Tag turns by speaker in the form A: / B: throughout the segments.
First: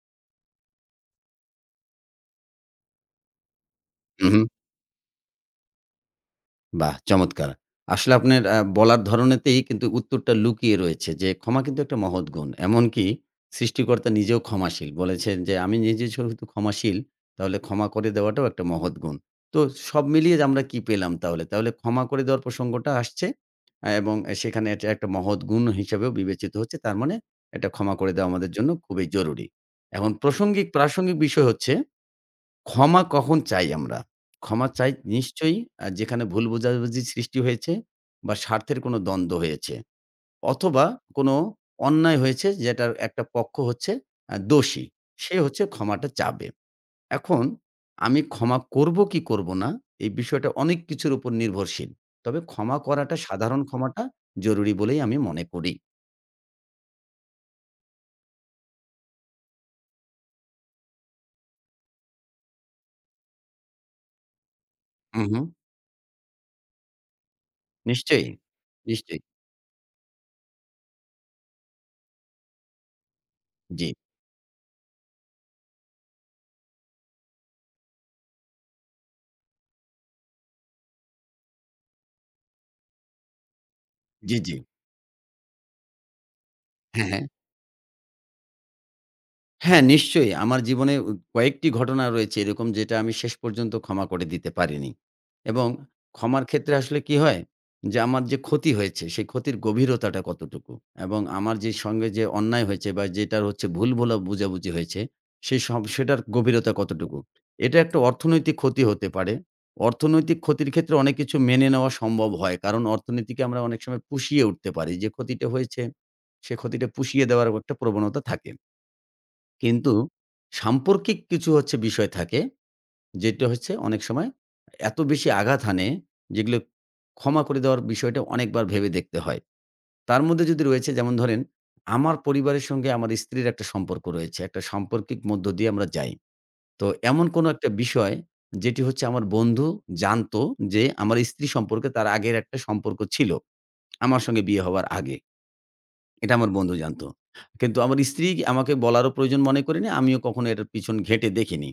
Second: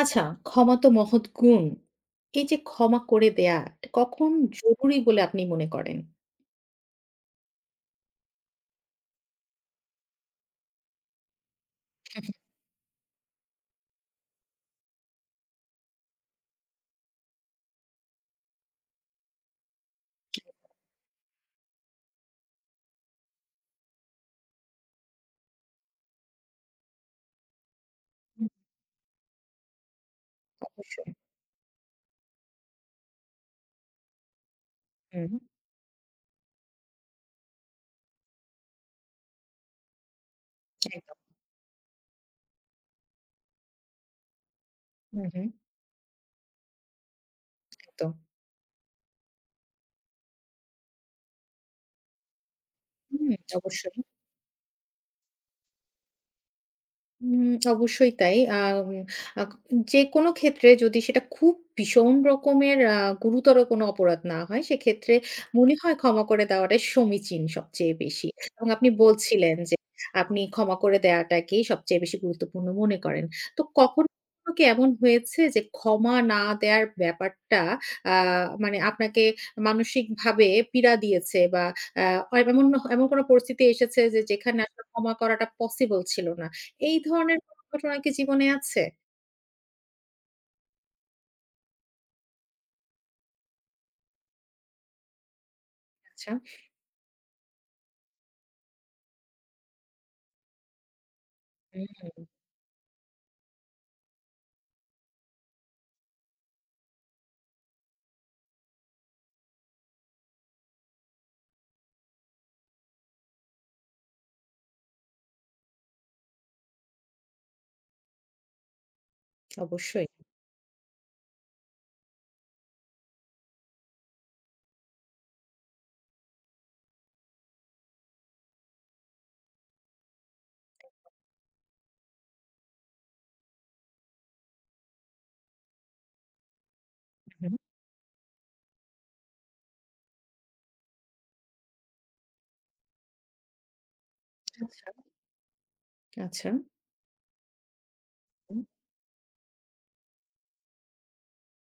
A: আচ্ছা, ক্ষমা তো মহৎ গুণ। এই যে ক্ষমা করে দেয়া, এটা কখন
B: হুম, হুম।
A: জরুরি বলে আপনি মনে করেন?
B: বাহ! চমৎকার। আসলে আপনার বলার ধরনেতেই কিন্তু উত্তরটা লুকিয়ে রয়েছে যে, ক্ষমা কিন্তু একটা মহৎ গুণ। এমনকি সৃষ্টিকর্তা নিজেও ক্ষমাশীল। বলেছেন যে, "আমি নিজে যেহেতু ক্ষমাশীল, তাহলে ক্ষমা করে দেওয়াটাও একটা মহৎ গুণ।" তো সব মিলিয়ে আমরা কি পেলাম তাহলে? তাহলে ক্ষমা করে দেওয়ার প্রসঙ্গটা আসছে এবং সেখানে এটা একটা মহৎ গুণ হিসেবেও বিবেচিত হচ্ছে। তার মানে এটা ক্ষমা করে দেওয়া
A: হুম।
B: আমাদের জন্য খুবই জরুরি। এখন
A: অবশ্যই।
B: প্রাসঙ্গিক বিষয় হচ্ছে ক্ষমা কখন চাই আমরা? ক্ষমা চাই
A: হুম,
B: নিশ্চয়ই যেখানে ভুল বোঝাবুঝি সৃষ্টি হয়েছে বা স্বার্থের কোনো দ্বন্দ্ব হয়েছে অথবা
A: একদম।
B: কোনো অন্যায় হয়েছে যেটার একটা পক্ষ হচ্ছে দোষী।
A: হুম,
B: সে
A: হুম,
B: হচ্ছে ক্ষমাটা চাবে। এখন
A: একদম।
B: আমি ক্ষমা করব কি করব না, এই বিষয়টা অনেক কিছুর উপর নির্ভরশীল। তবে ক্ষমা করাটা
A: হুম,
B: সাধারণ
A: অবশ্যই।
B: ক্ষমাটা জরুরি বলেই আমি মনে করি।
A: হুম, অবশ্যই তাই। আম আক যেকোনো ক্ষেত্রে যদি সেটা খুব ভীষণ রকমের গুরুতর কোনো অপরাধ না হয়, সেক্ষেত্রে
B: হু, হু।
A: মনে হয় ক্ষমা করে দেওয়াটাই সমীচীন সবচেয়ে বেশি।
B: নিশ্চয়ই,
A: এবং আপনি
B: নিশ্চয়ই।
A: বলছিলেন যে, আপনি ক্ষমা করে দেওয়াটাকেই সবচেয়ে বেশি গুরুত্বপূর্ণ মনে করেন। তো
B: জি,
A: কখনো কি এমন হয়েছে যে, ক্ষমা না দেওয়ার ব্যাপারটা আ মানে আপনাকে মানসিকভাবে পীড়া দিয়েছে বা আ এমন এমন কোনো পরিস্থিতি এসেছে যে,
B: জি, জি।
A: যেখানে আসলে ক্ষমা করাটা পসিবল ছিল না? এই
B: হ্যাঁ, হ্যাঁ।
A: ধরনের কোনো ঘটনা কি জীবনে আছে?
B: হ্যাঁ, নিশ্চয়ই। আমার জীবনে কয়েকটি ঘটনা রয়েছে এরকম যেটা আমি শেষ পর্যন্ত ক্ষমা করে দিতে পারিনি। এবং
A: আচ্ছা।
B: ক্ষমার ক্ষেত্রে আসলে কি হয়? যে আমার যে ক্ষতি হয়েছে, সেই ক্ষতির গভীরতাটা কতটুকু? এবং আমার যে
A: হুম,
B: সঙ্গে যে অন্যায় হয়েছে বা যেটার হচ্ছে ভুল বোঝাবুঝি হয়েছে, সেই সব সেটার গভীরতা কতটুকু? এটা একটা অর্থনৈতিক ক্ষতি হতে পারে। অর্থনৈতিক ক্ষতির ক্ষেত্রে অনেক কিছু মেনে নেওয়া সম্ভব হয়। কারণ অর্থনীতিকে আমরা অনেক সময় পুষিয়ে উঠতে পারি। যে ক্ষতিটা হয়েছে, সে ক্ষতিটা পুষিয়ে দেওয়ারও একটা প্রবণতা থাকে। কিন্তু
A: অবশ্যই।
B: সাম্পর্কিক কিছু হচ্ছে বিষয় থাকে, যেটা হচ্ছে অনেক সময় এত বেশি আঘাত হানে যেগুলো ক্ষমা করে দেওয়ার বিষয়টা অনেকবার ভেবে দেখতে হয়। তার মধ্যে যদি রয়েছে যেমন ধরেন, আমার পরিবারের সঙ্গে আমার স্ত্রীর একটা সম্পর্ক রয়েছে। একটা সাম্পর্কিক মধ্য দিয়ে আমরা যাই। তো এমন কোনো
A: হুম।
B: একটা বিষয় যেটি হচ্ছে আমার বন্ধু জানতো যে আমার স্ত্রী সম্পর্কে তার আগের একটা সম্পর্ক ছিল। আমার সঙ্গে বিয়ে হওয়ার
A: আচ্ছা,
B: আগে। এটা
A: আচ্ছা।
B: আমার বন্ধু জানত। কিন্তু আমার স্ত্রী
A: হুম।
B: আমাকে বলারও প্রয়োজন মনে করেনি। আমিও কখনো এটার পিছন ঘেঁটে দেখিনি।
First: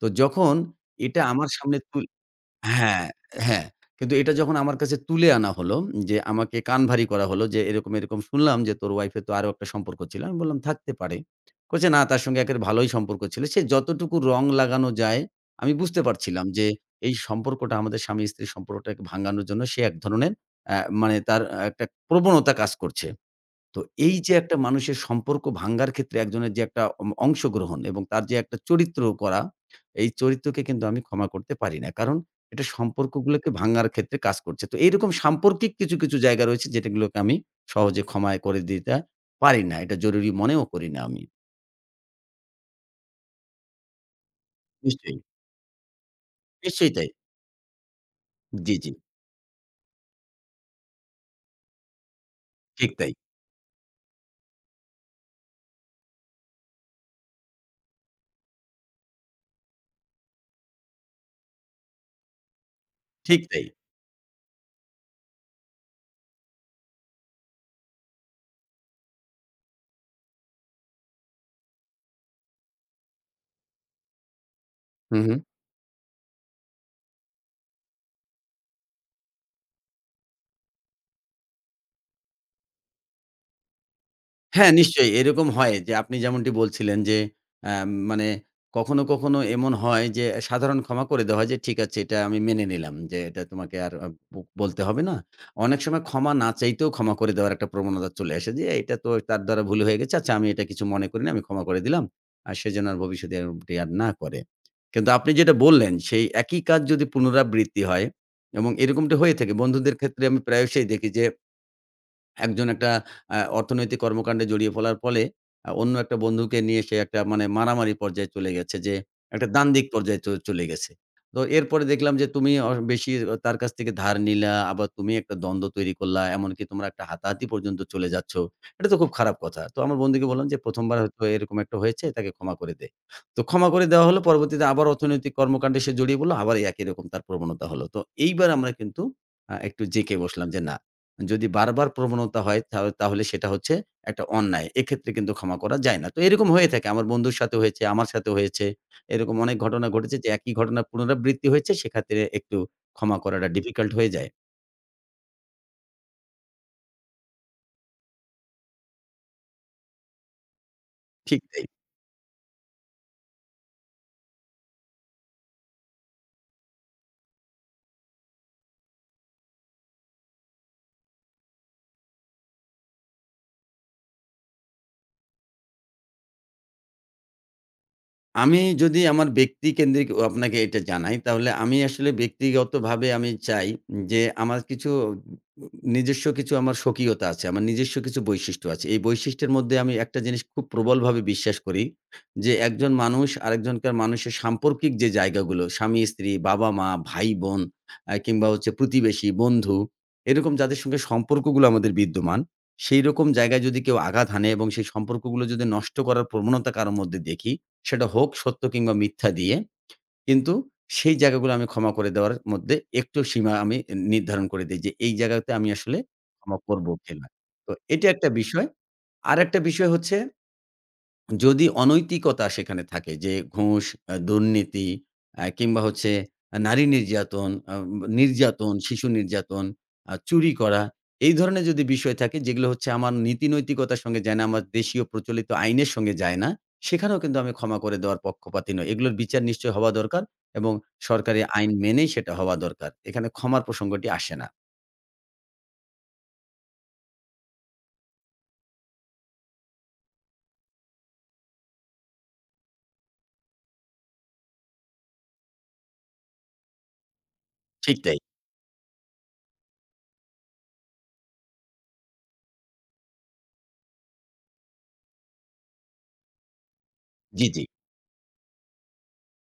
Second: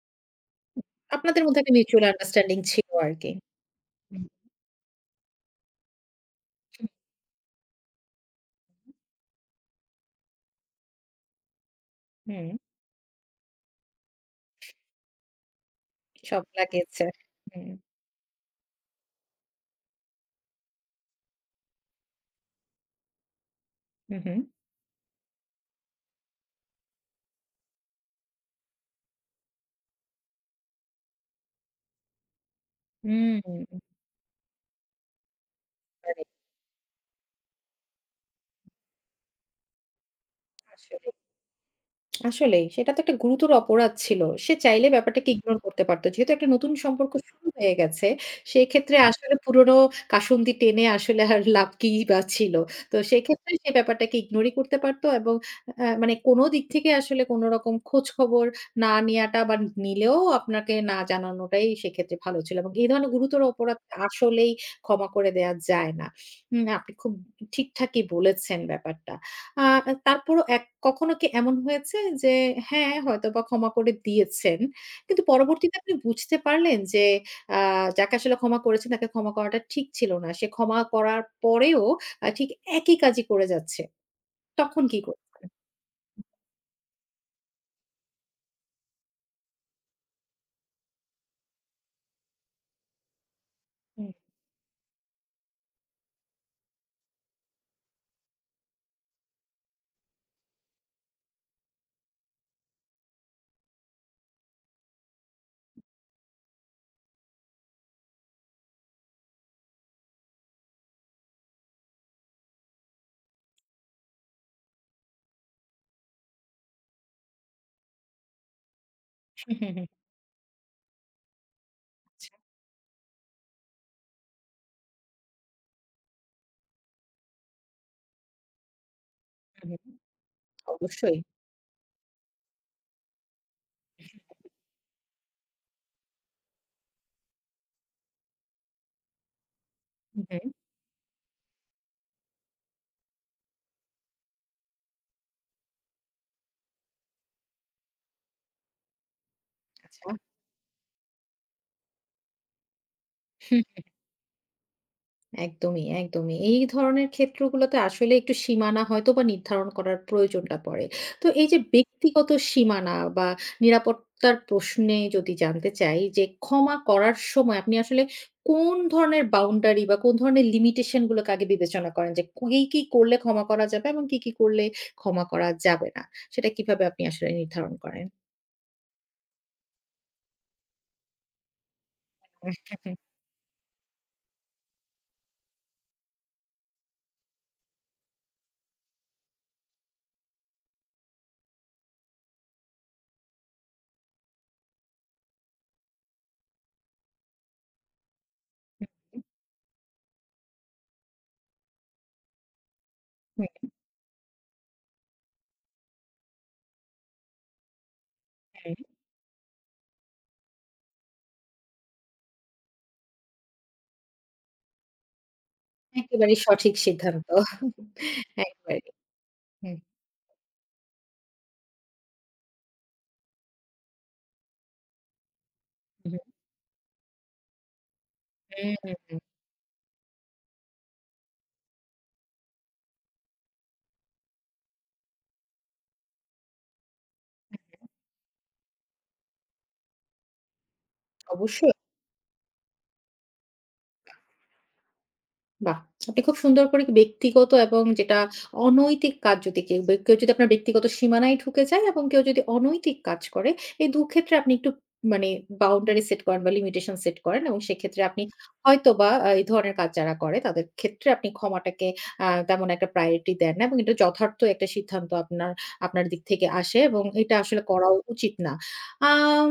B: তো যখন এটা
A: আপনাদের
B: আমার
A: মধ্যে একটা
B: সামনে
A: মিউচুয়াল আন্ডারস্ট্যান্ডিং ছিল
B: হ্যাঁ,
A: আরকি।
B: হ্যাঁ। কিন্তু
A: হুম,
B: এটা যখন আমার কাছে তুলে আনা হলো যে আমাকে কানভারি করা হলো যে, "এরকম, এরকম শুনলাম যে তোর ওয়াইফের তো আরো একটা সম্পর্ক ছিল।" আমি বললাম, "থাকতে পারে।" কইছে, "না, তার সঙ্গে
A: হুম।
B: একের ভালোই সম্পর্ক ছিল।" সে যতটুকু রং লাগানো যায় আমি বুঝতে
A: সব
B: পারছিলাম যে
A: লাগিয়েছে।
B: এই
A: হুম,
B: সম্পর্কটা আমাদের স্বামী-স্ত্রীর সম্পর্কটাকে ভাঙানোর জন্য সে এক ধরনের অ্যা মানে তার একটা প্রবণতা কাজ করছে। তো এই
A: হু,
B: যে
A: হুম।
B: একটা মানুষের সম্পর্ক ভাঙ্গার ক্ষেত্রে একজনের যে একটা অংশগ্রহণ এবং তার যে একটা চরিত্র করা, এই চরিত্রকে কিন্তু আমি ক্ষমা করতে পারি না। কারণ এটা
A: হুম,
B: সম্পর্কগুলোকে ভাঙ্গার ক্ষেত্রে কাজ করছে। তো এইরকম সাম্পর্কিক কিছু, কিছু
A: মানে
B: জায়গা রয়েছে যেটাগুলোকে আমি সহজে ক্ষমায় করে দিতে পারি না। এটা জরুরি মনেও করি না
A: আসলে
B: আমি।
A: আসলেই সেটা তো একটা গুরুতর অপরাধ ছিল। সে চাইলে
B: নিশ্চয়ই,
A: ব্যাপারটাকে ইগনোর করতে পারত। যেহেতু একটা নতুন
B: নিশ্চয়ই তাই।
A: সম্পর্ক শুরু হয়ে গেছে,
B: জি, জি।
A: সেক্ষেত্রে হুম। আসলে পুরনো কাসুন্দি টেনে আসলে আর লাভ কিই বা ছিল।
B: ঠিক
A: তো
B: তাই,
A: সেক্ষেত্রে সে ব্যাপারটাকে ইগনোরই করতে পারত এবং মানে কোন দিক থেকে আসলে কোনরকম খোঁজখবর না নেয়াটা বা নিলেও আপনাকে না জানানোটাই সেক্ষেত্রে ভালো ছিল এবং এই ধরনের গুরুতর
B: ঠিক তাই।
A: অপরাধ আসলেই ক্ষমা করে দেয়া যায় না। আপনি খুব ঠিকঠাকই বলেছেন ব্যাপারটা। আ তারপরও কখনো কি এমন হয়েছে যে হ্যাঁ, হয়তোবা ক্ষমা করে দিয়েছেন।
B: হু,
A: কিন্তু
B: হু।
A: পরবর্তীতে আপনি বুঝতে পারলেন যে আ যাকে আসলে ক্ষমা করেছেন তাকে ক্ষমা করাটা ঠিক ছিল না। সে ক্ষমা করার পরেও ঠিক একই কাজই করে যাচ্ছে।
B: হ্যাঁ,
A: তখন কি
B: নিশ্চয়ই
A: করতেন?
B: এরকম হয় যে আপনি যেমনটি বলছিলেন যে আ মানে কখনো, কখনো এমন হয় যে সাধারণ ক্ষমা করে দেওয়া হয় যে ঠিক আছে এটা আমি মেনে নিলাম যে এটা তোমাকে আর আ
A: হুম।
B: ব বলতে হবে না। অনেক সময় ক্ষমা না চাইতেও ক্ষমা করে দেওয়ার একটা প্রবণতা চলে আসে যে এটা তো তার দ্বারা ভুল হয়ে গেছে। আচ্ছা আমি এটা কিছু মনে করিনি আমি ক্ষমা করে দিলাম। আর সে যেন আর ভবিষ্যতে এরকমটি আর না করে। কিন্তু আপনি যেটা বললেন সেই একই কাজ যদি পুনরাবৃত্তি হয় এবং এরকমটি হয়ে থাকে বন্ধুদের ক্ষেত্রে আমি প্রায়শই দেখি যে একজন একটা অর্থনৈতিক কর্মকাণ্ডে জড়িয়ে পড়ার ফলে অন্য একটা বন্ধুকে নিয়ে সে একটা মানে মারামারি পর্যায়ে চলে গেছে যে, একটা
A: হুম, হুম, হুম।
B: দ্বান্দ্বিক পর্যায়ে চলে গেছে। তো এরপরে দেখলাম যে
A: আচ্ছা।
B: তুমি বেশি তার কাছ থেকে ধার নিলা, আবার তুমি একটা দ্বন্দ্ব তৈরি করলা। এমনকি তোমরা একটা হাতাহাতি পর্যন্ত চলে যাচ্ছ। এটা তো খুব খারাপ কথা।
A: হুম,
B: তো
A: হুম।
B: আমার বন্ধুকে বললাম যে, "প্রথম বার
A: অবশ্যই।
B: হয়তো এরকম একটা হয়েছে, তাকে ক্ষমা করে দে।" তো ক্ষমা করে দেওয়া হলো। পরবর্তীতে আবার অর্থনৈতিক কর্মকাণ্ডে সে জড়িয়ে পড়ল। আবার এই একই রকম তার প্রবণতা হলো। তো এইবার আমরা কিন্তু একটু জেঁকে
A: হুম,
B: বসলাম
A: হুম।
B: যে, "না, যদি বারবার প্রবণতা হয় তাহলে তাহলে সেটা হচ্ছে একটা অন্যায়। এক্ষেত্রে কিন্তু ক্ষমা করা যায় না। তো এরকম হয়ে থাকে। আমার বন্ধুর সাথে হয়েছে, আমার সাথে হয়েছে। এরকম অনেক ঘটনা
A: আচ্ছা।
B: ঘটেছে যে একই ঘটনা পুনরাবৃত্তি হয়েছে সেক্ষেত্রে একটু ক্ষমা করাটা ডিফিকাল্ট হয়ে যায়।
A: একদমই, একদমই। এই ধরনের ক্ষেত্রগুলোতে আসলে একটু সীমানা হয়তোবা নির্ধারণ করার প্রয়োজনটা পড়ে। তো
B: ঠিক
A: এই যে
B: তাই।
A: ব্যক্তিগত সীমানা বা নিরাপত্তার প্রশ্নে যদি জানতে চাই যে ক্ষমা করার সময় আপনি আসলে কোন ধরনের বাউন্ডারি বা কোন ধরনের লিমিটেশন গুলোকে আগে বিবেচনা করেন যে কি, কি করলে ক্ষমা করা যাবে এবং কি, কি করলে ক্ষমা করা যাবে না? সেটা কিভাবে আপনি আসলে নির্ধারণ করেন?
B: আমি যদি আমার ব্যক্তিকেন্দ্রিক ও আপনাকে এটা জানাই, তাহলে আমি আসলে ব্যক্তিগতভাবে আমি চাই যে, আমার কিছু নিজস্ব কিছু আমার স্বকীয়তা আছে। আমার নিজস্ব কিছু বৈশিষ্ট্য আছে। এই বৈশিষ্ট্যের মধ্যে আমি একটা জিনিস খুব প্রবলভাবে বিশ্বাস করি যে, একজন মানুষ আরেকজনকার মানুষের সাম্পর্কিক যে জায়গাগুলো, স্বামী-স্ত্রী, বাবা-মা, ভাই-বোন কিংবা হচ্ছে
A: হুম,
B: প্রতিবেশী, বন্ধু, এরকম যাদের সঙ্গে সম্পর্কগুলো আমাদের বিদ্যমান, সেইরকম জায়গায় যদি কেউ আঘাত হানে এবং সেই সম্পর্কগুলো যদি নষ্ট করার প্রবণতা কারো মধ্যে দেখি, সেটা হোক সত্য
A: হুম।
B: কিংবা মিথ্যা দিয়ে। কিন্তু সেই জায়গাগুলো আমি ক্ষমা করে দেওয়ার মধ্যে একটু সীমা আমি নির্ধারণ করে দেই যে, এই জায়গাতে আমি আসলে
A: একেবারেই
B: ক্ষমা
A: সঠিক
B: করব কিনা।
A: সিদ্ধান্ত।
B: তো এটা একটা বিষয়।
A: একবারেই।
B: আরেকটা
A: হুম,
B: বিষয় হচ্ছে যদি অনৈতিকতা সেখানে থাকে যে ঘুষ, দুর্নীতি কিংবা হচ্ছে
A: হুম,
B: নারী নির্যাতন, নির্যাতন, শিশু
A: হুম।
B: নির্যাতন, চুরি করা এই ধরনের যদি বিষয় থাকে যেগুলো হচ্ছে আমার নীতি-নৈতিকতার সঙ্গে যায় না, আমার দেশীয় প্রচলিত আইনের সঙ্গে যায় না, সেখানেও কিন্তু আমি ক্ষমা করে দেওয়ার পক্ষপাতী নই। এগুলোর বিচার নিশ্চয়ই হওয়া দরকার এবং সরকারি আইন
A: অবশ্যই।
B: মেনেই সেটা হওয়া দরকার। এখানে ক্ষমার প্রসঙ্গটি আসে না।
A: বাহ! আপনি খুব সুন্দর করে ব্যক্তিগত এবং যেটা অনৈতিক কাজ যদি কেউ কেউ যদি আপনার ব্যক্তিগত সীমানায় ঢুকে যায় এবং কেউ যদি অনৈতিক কাজ করে, এই ২ ক্ষেত্রে আপনি একটু মানে বাউন্ডারি সেট করেন বা লিমিটেশন সেট করেন এবং
B: ঠিক
A: সেক্ষেত্রে
B: তাই।
A: আপনি হয়তোবা এই ধরনের কাজ যারা করে তাদের ক্ষেত্রে আপনি ক্ষমাটাকে তেমন একটা প্রায়োরিটি দেন না এবং এটা যথার্থ একটা সিদ্ধান্ত আপনার আপনার দিক থেকে আসে এবং এটা
B: জি, জি।
A: আসলে করাও উচিত না। আম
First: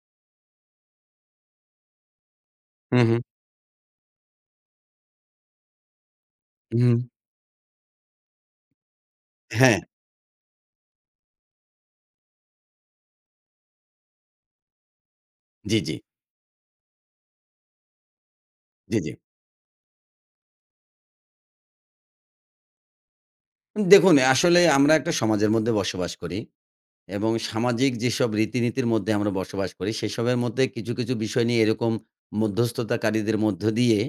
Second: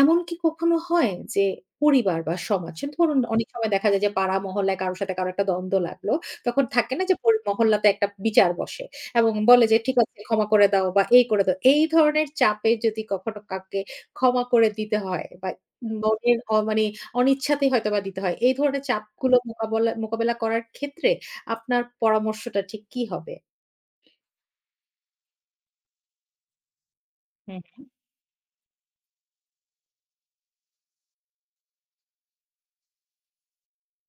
A: এমন কি কখনো হয় যে পরিবার বা সমাজ
B: হু, হু।
A: ধরুন অনেক সময় দেখা যায় যে পাড়া মহল্লায় কারো সাথে কারো একটা দ্বন্দ্ব লাগলো। তখন
B: হু।
A: থাকে না যে মহল্লাতে একটা বিচার বসে এবং বলে যে
B: হ্যাঁ।
A: ঠিক আছে ক্ষমা করে দাও বা এই করে দাও। এই ধরনের চাপে যদি কখনো কাউকে ক্ষমা করে দিতে হয় বা
B: জি, জি।
A: মনের মানে অনিচ্ছাতেই হয়তোবা দিতে হয়। এই ধরনের
B: জি, জি।
A: চাপগুলো মোকাবেলা করার ক্ষেত্রে আপনার পরামর্শটা ঠিক কি হবে?
B: দেখুন, আসলে আমরা একটা সমাজের মধ্যে বসবাস করি এবং
A: হুম, হুম,
B: সামাজিক যেসব রীতিনীতির মধ্যে আমরা বসবাস করি, সেসবের মধ্যে কিছু, কিছু বিষয় নিয়ে এরকম মধ্যস্থতাকারীদের মধ্য দিয়ে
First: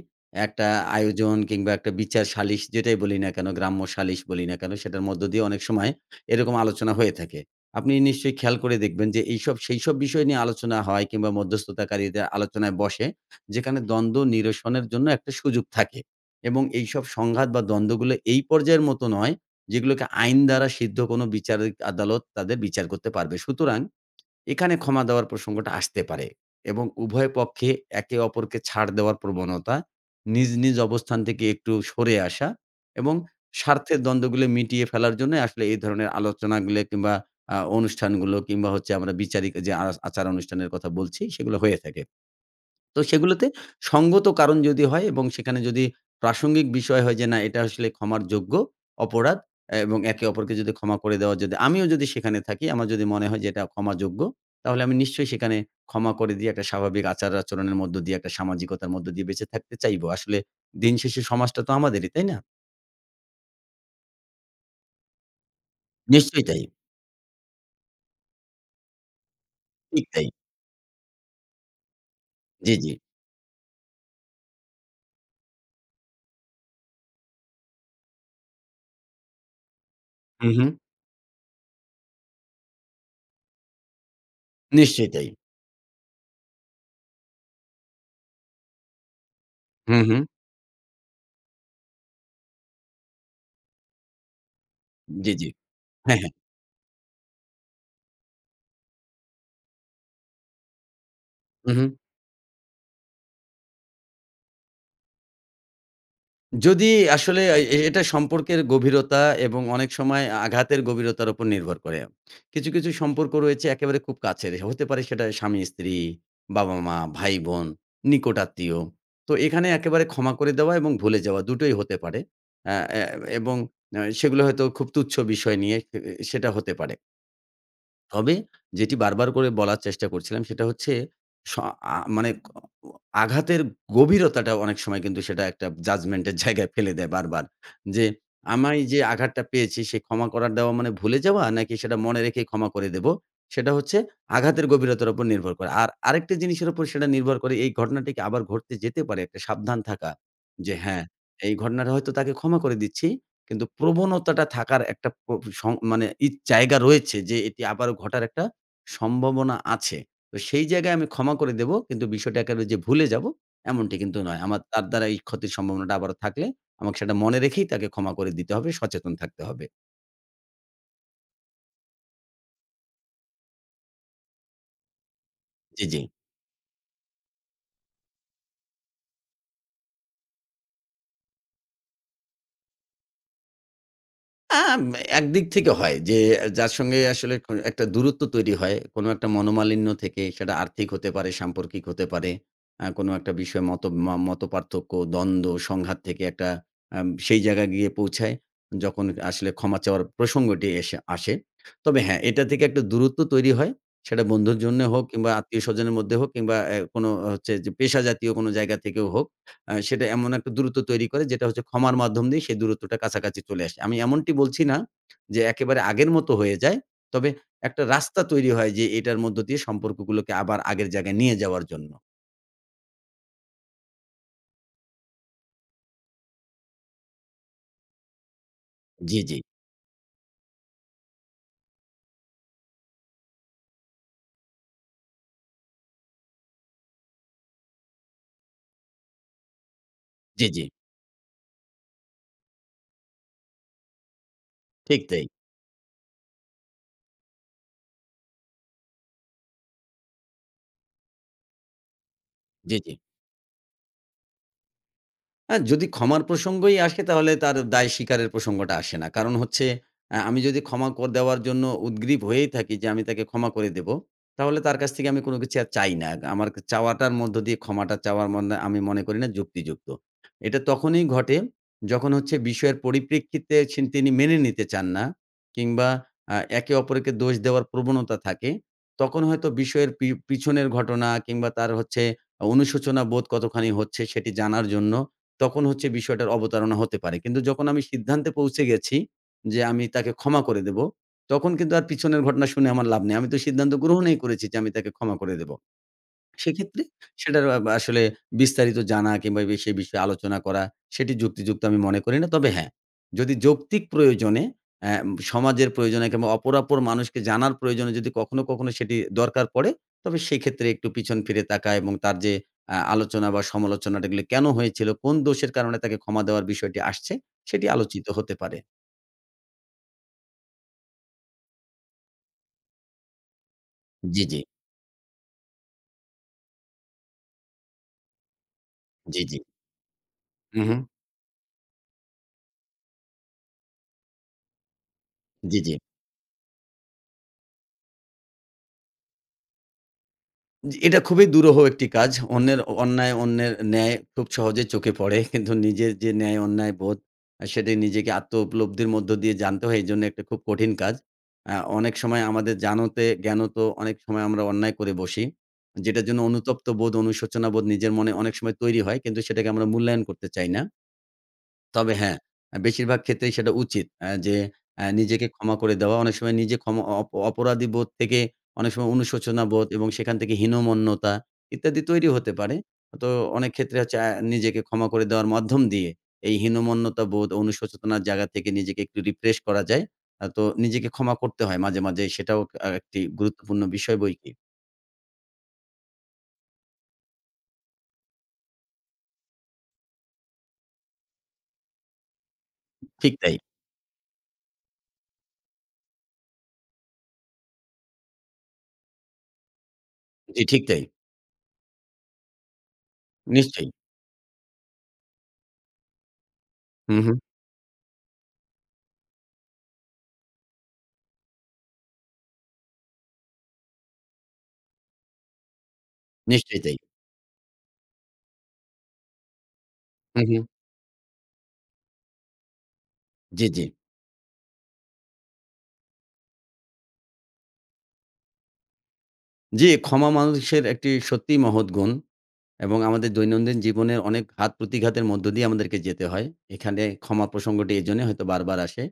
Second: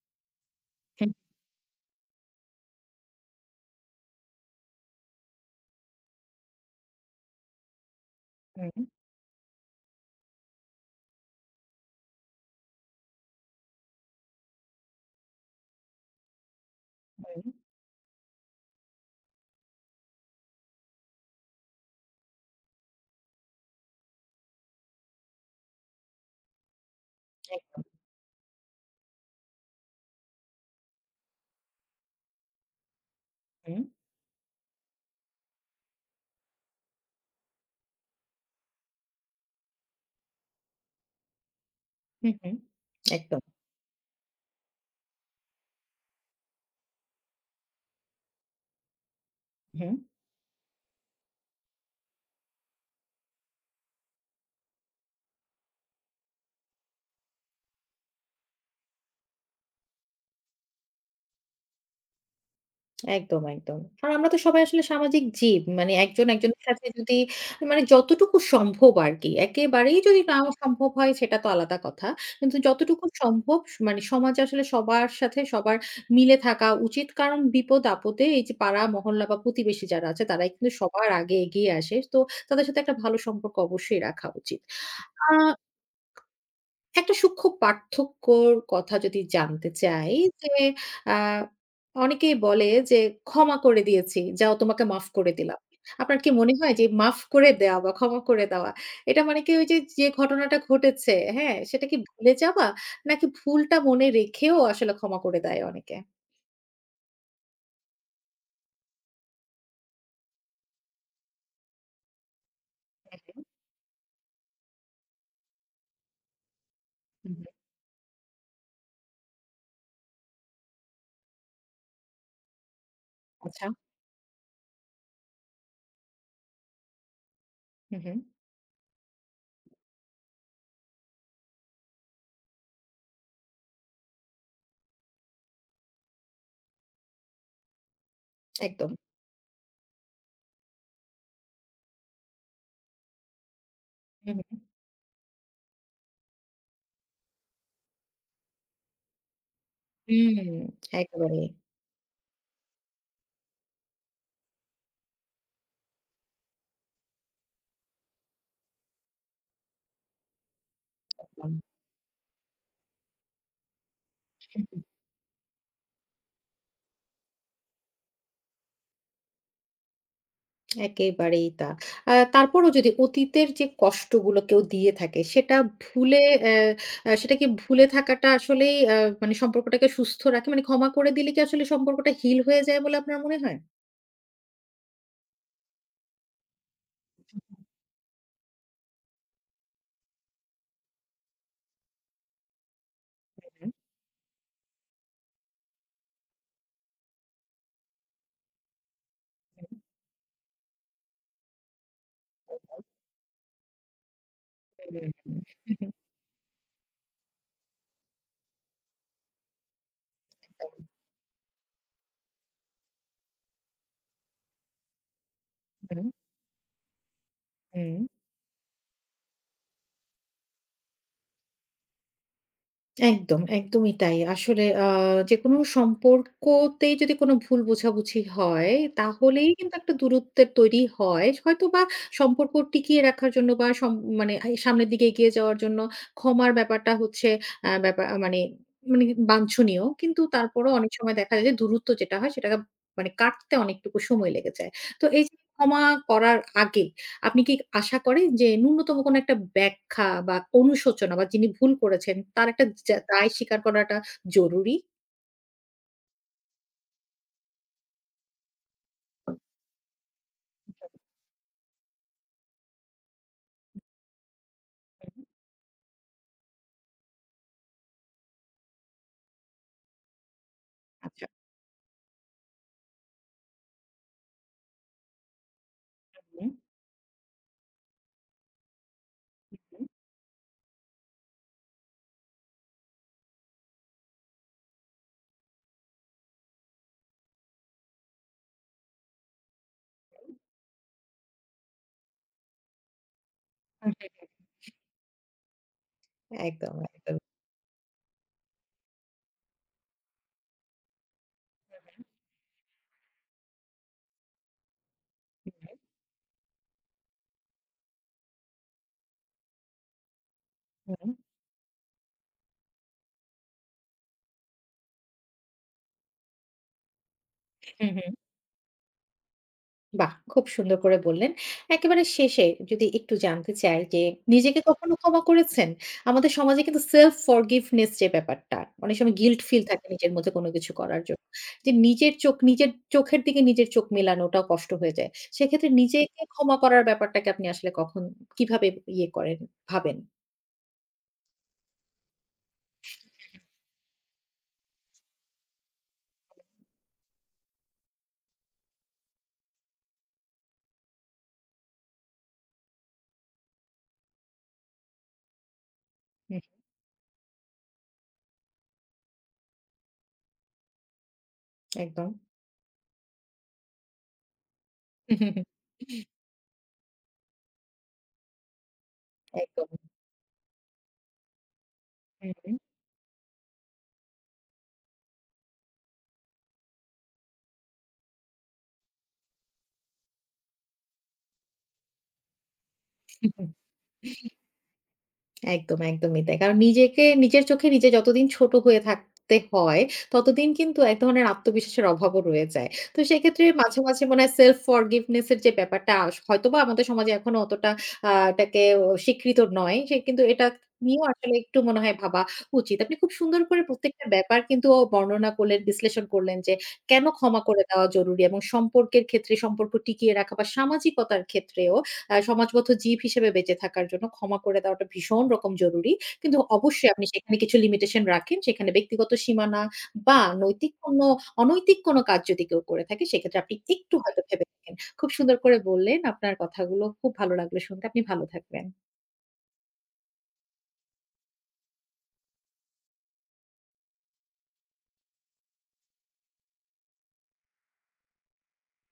B: একটা আয়োজন কিংবা একটা বিচার সালিস যেটাই বলি না কেন, গ্রাম্য সালিস বলি না কেন, সেটার মধ্য দিয়ে অনেক সময় এরকম আলোচনা হয়ে থাকে। আপনি নিশ্চয়ই খেয়াল
A: হুম,
B: করে
A: হুম,
B: দেখবেন যে সেইসব বিষয় নিয়ে আলোচনা হয় কিংবা মধ্যস্থতাকারীদের আলোচনায় বসে, যেখানে দ্বন্দ্ব নিরসনের জন্য একটা সুযোগ থাকে এবং এইসব
A: হুম,
B: সংঘাত বা দ্বন্দ্বগুলো এই পর্যায়ের মতো নয় যেগুলোকে আইন দ্বারা সিদ্ধ কোনো বিচারিক আদালত তাদের বিচার করতে পারবে। সুতরাং এখানে ক্ষমা দেওয়ার প্রসঙ্গটা আসতে পারে এবং উভয় পক্ষে
A: একদম।
B: একে অপরকে ছাড় দেওয়ার প্রবণতা, নিজ, নিজ অবস্থান থেকে একটু সরে আসা এবং
A: হুম,
B: স্বার্থের দ্বন্দ্বগুলো মিটিয়ে ফেলার জন্য আসলে এই ধরনের আলোচনাগুলো কিংবা অনুষ্ঠানগুলো কিংবা হচ্ছে আমরা বিচারিক যে আচার-অনুষ্ঠানের কথা বলছি, সেগুলো হয়ে থাকে।
A: হুম, হুম,
B: তো
A: একদম।
B: সেগুলোতে সঙ্গত কারণ যদি হয় এবং সেখানে যদি প্রাসঙ্গিক বিষয় হয় যে না এটা আসলে ক্ষমার যোগ্য অপরাধ
A: হুম।
B: এবং একে অপরকে যদি ক্ষমা করে দেওয়া যদি আমিও যদি সেখানে থাকি আমার যদি মনে হয় যে এটা ক্ষমাযোগ্য তাহলে আমি নিশ্চয়ই সেখানে ক্ষমা করে দিয়ে একটা স্বাভাবিক আচার আচরণের মধ্য দিয়ে একটা সামাজিকতার মধ্য দিয়ে বেঁচে থাকতে চাইবো। আসলে দিন শেষে সমাজটা তো আমাদেরই, তাই না?
A: একদম, একদম। আর আমরা তো সবাই আসলে সামাজিক জীব। মানে একজন
B: নিশ্চয়ই
A: একজনের
B: তাই।
A: সাথে যদি মানে যতটুকু সম্ভব আরকি। একেবারেই
B: ঠিক
A: যদি
B: তাই।
A: নাও সম্ভব হয় সেটা তো আলাদা কথা। কিন্তু
B: জি, জি।
A: যতটুকু সম্ভব মানে সমাজে আসলে সবার সাথে সবার মিলে থাকা উচিত। কারণ বিপদ-আপদে এই যে পাড়া, মহল্লা বা প্রতিবেশী যারা আছে
B: হু,
A: তারাই
B: হু।
A: কিন্তু সবার আগে এগিয়ে আসে। তো তাদের সাথে একটা ভালো সম্পর্ক অবশ্যই রাখা উচিত।
B: নিশ্চয়ই
A: আ
B: তাই।
A: একটা সূক্ষ্ম পার্থক্যর কথা যদি জানতে
B: হু,
A: চাই
B: হু।
A: যে, আ অনেকেই বলে যে, "ক্ষমা করে দিয়েছি। যাও তোমাকে মাফ করে
B: জি, জি।
A: দিলাম।"
B: হ্যাঁ,
A: আপনার কি
B: হ্যাঁ।
A: মনে হয় যে মাফ করে দেওয়া বা ক্ষমা করে দেওয়া, এটা মানে কি ওই যে, যে ঘটনাটা ঘটেছে, হ্যাঁ?
B: হু, হু।
A: সেটা কি ভুলে যাওয়া? নাকি ভুলটা মনে রেখেও আসলে ক্ষমা করে দেয় অনেকে?
B: যদি আসলে আ এ এটা সম্পর্কের গভীরতা এবং অনেক সময় আঘাতের গভীরতার উপর নির্ভর করে। কিছু, কিছু
A: হু,
B: সম্পর্ক
A: হু,
B: রয়েছে একেবারে খুব কাছের। হতে পারে সেটা স্বামী-স্ত্রী, বাবা-মা,
A: হু, হু।
B: ভাই-বোন, নিকট আত্মীয়। তো এখানে একেবারে ক্ষমা করে দেওয়া এবং ভুলে যাওয়া দুটোই হতে পারে। আ এ এবং
A: আচ্ছা।
B: সেগুলো হয়তো খুব তুচ্ছ বিষয় নিয়ে সেটা হতে পারে।
A: হু, হু।
B: তবে যেটি বারবার করে বলার চেষ্টা করছিলাম সেটা হচ্ছে স আ মানে আঘাতের গভীরতাটা অনেক সময় কিন্তু সেটা একটা জাজমেন্ট এর জায়গায় ফেলে দেয় বারবার। যে আমায়
A: একদম।
B: যে আঘাতটা পেয়েছি সে ক্ষমা করার দেওয়া মানে ভুলে যাওয়া নাকি সেটা মনে রেখেই ক্ষমা করে দেব। সেটা হচ্ছে
A: হু, হু।
B: আঘাতের গভীরতার উপর নির্ভর করে। আর আরেকটা জিনিসের উপর সেটা নির্ভর করে এই ঘটনাটিকে আবার ঘটতে যেতে পারে একটা সাবধান থাকা।
A: হুম,
B: যে হ্যাঁ,
A: একেবারেই।
B: এই ঘটনাটা হয়তো তাকে ক্ষমা করে দিচ্ছি। কিন্তু প্রবণতাটা থাকার একটা প সং মানে জায়গা রয়েছে যে এটি আবারও ঘটার একটা সম্ভাবনা আছে। তো সেই জায়গায় আমি ক্ষমা
A: একদম।
B: করে দেব। কিন্তু বিষয়টা একেবারে যে ভুলে যাব এমনটি কিন্তু নয়। আমার তার দ্বারা এই ক্ষতির সম্ভাবনাটা আবারও থাকলে আমাকে সেটা মনে রেখেই তাকে ক্ষমা করে দিতে হবে, সচেতন থাকতে হবে।
A: একেবারেই তা। তারপরও যদি অতীতের যে কষ্টগুলো কেউ দিয়ে থাকে সেটা
B: জি, জি।
A: ভুলে অ্যা আ সেটাকে ভুলে থাকাটা আসলেই মানে সম্পর্কটাকে সুস্থ রাখে? মানে ক্ষমা করে দিলে কি আসলে সম্পর্কটা হিল হয়ে যায় বলে আপনার মনে হয়?
B: আম একদিক থেকে হয় যে যার সঙ্গে আসলে একটা দূরত্ব তৈরি হয়। কোনো একটা মনোমালিন্য থেকে সেটা আর্থিক হতে পারে, সাম্পর্কিক হতে পারে। কোনো একটা বিষয়ে
A: হুম,
B: মত ম মতপার্থক্য, দ্বন্দ্ব, সংঘাত থেকে একটা সেই জায়গায় গিয়ে পৌঁছায় যখন আসলে ক্ষমা চাওয়ার প্রসঙ্গটি এসে আসে। তবে হ্যাঁ, এটা থেকে একটা দূরত্ব তৈরি হয়। সেটা বন্ধুর জন্য
A: হুম,
B: হোক কিংবা
A: হুম, হুম, হুম,
B: আত্মীয়স্বজনের মধ্যে হোক কিংবা কোনো হচ্ছে যে পেশা জাতীয় কোনো জায়গা থেকেও হোক। সেটা এমন একটা দূরত্ব তৈরি করে যেটা হচ্ছে ক্ষমার মাধ্যম দিয়ে সেই দূরত্বটা কাছাকাছি চলে আসে। আমি এমনটি বলছি না যে একেবারে
A: হুম,
B: আগের মতো হয়ে যায়। তবে একটা
A: হুম।
B: রাস্তা তৈরি হয় যে এটার মধ্য দিয়ে সম্পর্কগুলোকে আবার আগের জায়গায় নিয়ে যাওয়ার জন্য।
A: একদম, একদমই তাই। আসলে যেকোনো সম্পর্কতেই যদি কোনো ভুল বোঝাবুঝি হয়,
B: জি, জি।
A: তাহলেই কিন্তু একটা দূরত্বের তৈরি হয়। হয়তোবা সম্পর্ক টিকিয়ে রাখার জন্য বা মানে সামনের দিকে এগিয়ে যাওয়ার জন্য ক্ষমার ব্যাপারটা হচ্ছে ব্যাপার মানে মানে বাঞ্ছনীয়। কিন্তু
B: জি, জি।
A: তারপরেও অনেক সময় দেখা যায় যে দূরত্ব যেটা হয় সেটাকে মানে কাটতে অনেকটুকু সময় লেগে যায়।
B: ঠিক
A: তো এই
B: তাই।
A: যে ক্ষমা করার আগে আপনি কি আশা করেন যে ন্যূনতম কোনো একটা ব্যাখ্যা বা অনুশোচনা বা যিনি ভুল করেছেন তার একটা
B: জি, জি।
A: যা দায় স্বীকার করাটা জরুরি?
B: যদি ক্ষমার প্রসঙ্গই আসে তাহলে তার দায় স্বীকারের প্রসঙ্গটা আসে না। কারণ হচ্ছে আমি যদি ক্ষমা ক দেওয়ার জন্য উদগ্রীব হয়েই থাকি যে আমি তাকে ক্ষমা করে দেব, তাহলে তার কাছ থেকে
A: হুম,
B: আমি কোনো কিছু আর চাই না। আমার চাওয়াটার মধ্য দিয়ে ক্ষমাটা চাওয়ার মনে আমি মনে করি না যুক্তিযুক্ত। এটা তখনই
A: আচ্ছা।
B: ঘটে যখন হচ্ছে বিষয়ের পরিপ্রেক্ষিতে তিনি মেনে নিতে চান না কিংবা
A: হুম,
B: একে অপরকে দোষ দেওয়ার প্রবণতা থাকে। তখন হয়তো
A: হুম।
B: বিষয়ের পিছনের ঘটনা কিংবা তার হচ্ছে অনুশোচনা বোধ কতখানি হচ্ছে সেটি জানার জন্য তখন হচ্ছে বিষয়টার অবতারণা হতে পারে। কিন্তু যখন আমি সিদ্ধান্তে পৌঁছে গেছি যে, আমি তাকে ক্ষমা করে দেব, তখন কিন্তু আর পিছনের ঘটনা শুনে আমার লাভ নেই। আমি তো সিদ্ধান্ত গ্রহণই করেছি যে, আমি তাকে ক্ষমা করে দেব।
A: একদম,
B: সেক্ষেত্রে
A: একদম।
B: সেটার আসলে বিস্তারিত জানা কিংবা সে বিষয়ে আলোচনা করা সেটি যুক্তিযুক্ত আমি মনে করি না। তবে হ্যাঁ, যদি যৌক্তিক প্রয়োজনে অ্যা
A: হুম,
B: সমাজের
A: হুম।
B: প্রয়োজনে কিংবা অপরাপর মানুষকে জানার প্রয়োজনে যদি কখনো, কখনো সেটি দরকার পড়ে, তবে সেক্ষেত্রে একটু পিছন ফিরে তাকায় এবং তার যে আলোচনা বা সমালোচনাটা এগুলো কেন হয়েছিল, কোন দোষের কারণে তাকে ক্ষমা দেওয়ার বিষয়টি আসছে, সেটি
A: হুম,
B: আলোচিত
A: হুম।
B: হতে পারে।
A: বাহ! খুব সুন্দর করে বললেন। একেবারে শেষে যদি একটু জানতে চাই যে
B: জি, জি।
A: নিজেকে কখনো ক্ষমা করেছেন? আমাদের সমাজে কিন্তু self forgiveness যে ব্যাপারটা, অনেক সময়
B: জি, জি।
A: guilt feel থাকে নিজের মধ্যে কোনো
B: হু,
A: কিছু
B: হু।
A: করার জন্য। যে নিজের চোখ নিজের চোখের দিকে নিজের চোখ মেলানোটাও কষ্ট হয়ে যায়।
B: জি,
A: সেক্ষেত্রে
B: জি।
A: নিজেকে ক্ষমা করার ব্যাপারটাকে আপনি আসলে কখন কিভাবে ইয়ে করেন ভাবেন?
B: জি, এটা খুবই দুরূহ একটি কাজ। অন্যের অন্যায়, অন্যের ন্যায় খুব সহজে চোখে পড়ে। কিন্তু নিজের যে ন্যায় অন্যায় বোধ সেটি নিজেকে আত্ম উপলব্ধির মধ্য দিয়ে জানতে হয়। এজন্য একটা খুব কঠিন কাজ। আ অনেক সময় আমাদের জ্ঞানত অনেক সময় আমরা অন্যায় করে বসি। যেটার জন্য
A: হুম,
B: অনুতপ্ত বোধ, অনুশোচনা বোধ নিজের মনে অনেক সময় তৈরি হয়। কিন্তু সেটাকে আমরা মূল্যায়ন করতে চাই না। তবে
A: একদম।
B: হ্যাঁ, বেশিরভাগ ক্ষেত্রেই সেটা উচিত। আ যে আ নিজেকে
A: হুম, হুম, হুম,
B: ক্ষমা করে দেওয়া। অনেক সময় নিজে ক্ষমা অপ অপরাধী বোধ থেকে অনেক সময় অনুশোচনা
A: একদম।
B: বোধ এবং সেখান থেকে হীনমন্যতা ইত্যাদি তৈরি
A: হুম,
B: হতে
A: হুম।
B: পারে। তো অনেক ক্ষেত্রে হচ্ছে নিজেকে ক্ষমা করে দেওয়ার মাধ্যম দিয়ে এই হীনমন্যতা বোধ, অনুশোচনার জায়গা থেকে নিজেকে একটু রিফ্রেশ করা যায়। তো নিজেকে ক্ষমা করতে হয় মাঝে, মাঝে সেটাও একটি
A: হুম, হুম।
B: গুরুত্বপূর্ণ বিষয় বৈকি।
A: একদম, একদমই তাই। কারণ নিজেকে নিজের চোখে নিজে যতদিন ছোট হয়ে থাকতে হয়, ততদিন কিন্তু এক ধরনের আত্মবিশ্বাসের অভাবও রয়ে যায়। তো
B: ঠিক তাই।
A: সেক্ষেত্রে মাঝে, মাঝে মনে হয় self forgiveness এর যে ব্যাপারটা হয়তোবা আমাদের সমাজে এখনো অতটা এটাকে ও স্বীকৃত নয়। সে কিন্তু
B: জি,
A: এটা
B: ঠিক তাই।
A: নিয়েও আসলে একটু মনে হয় ভাবা উচিত। আপনি খুব সুন্দর করে
B: নিশ্চয়ই।
A: প্রত্যেকটা ব্যাপার কিন্তু ও বর্ণনা করলেন, বিশ্লেষণ করলেন যে
B: হু,
A: কেন
B: হু।
A: ক্ষমা করে দেওয়া জরুরি এবং সম্পর্কের ক্ষেত্রে সম্পর্ক টিকিয়ে রাখা বা সামাজিকতার ক্ষেত্রেও সমাজবদ্ধ জীব হিসেবে বেঁচে থাকার জন্য ক্ষমা করে দেওয়াটা ভীষণ রকম জরুরি। কিন্তু
B: নিশ্চয়ই তাই।
A: অবশ্যই আপনি সেখানে কিছু লিমিটেশন রাখেন। সেখানে ব্যক্তিগত সীমানা বা
B: হু, হু।
A: নৈতিক কোনো অনৈতিক কোনো কাজ যদি কেউ করে থাকে সেক্ষেত্রে
B: জি,
A: আপনি
B: জি।
A: একটু হয়তো ভেবে দেখেন। খুব সুন্দর করে বললেন। আপনার কথাগুলো খুব ভালো লাগলো শুনতে। আপনি ভালো থাকবেন।
B: জি, ক্ষমা মানুষের একটি সত্যিই মহৎ গুণ এবং আমাদের দৈনন্দিন জীবনের অনেক ঘাত প্রতিঘাতের মধ্য দিয়ে আমাদেরকে যেতে হয়। এখানে ক্ষমা প্রসঙ্গটি এজন্যই হয়তো বারবার আসে।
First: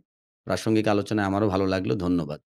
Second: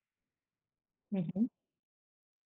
B: প্রাসঙ্গিক
A: হু,
B: আলোচনায়
A: হু।
B: আমারও ভালো লাগলো। ধন্যবাদ।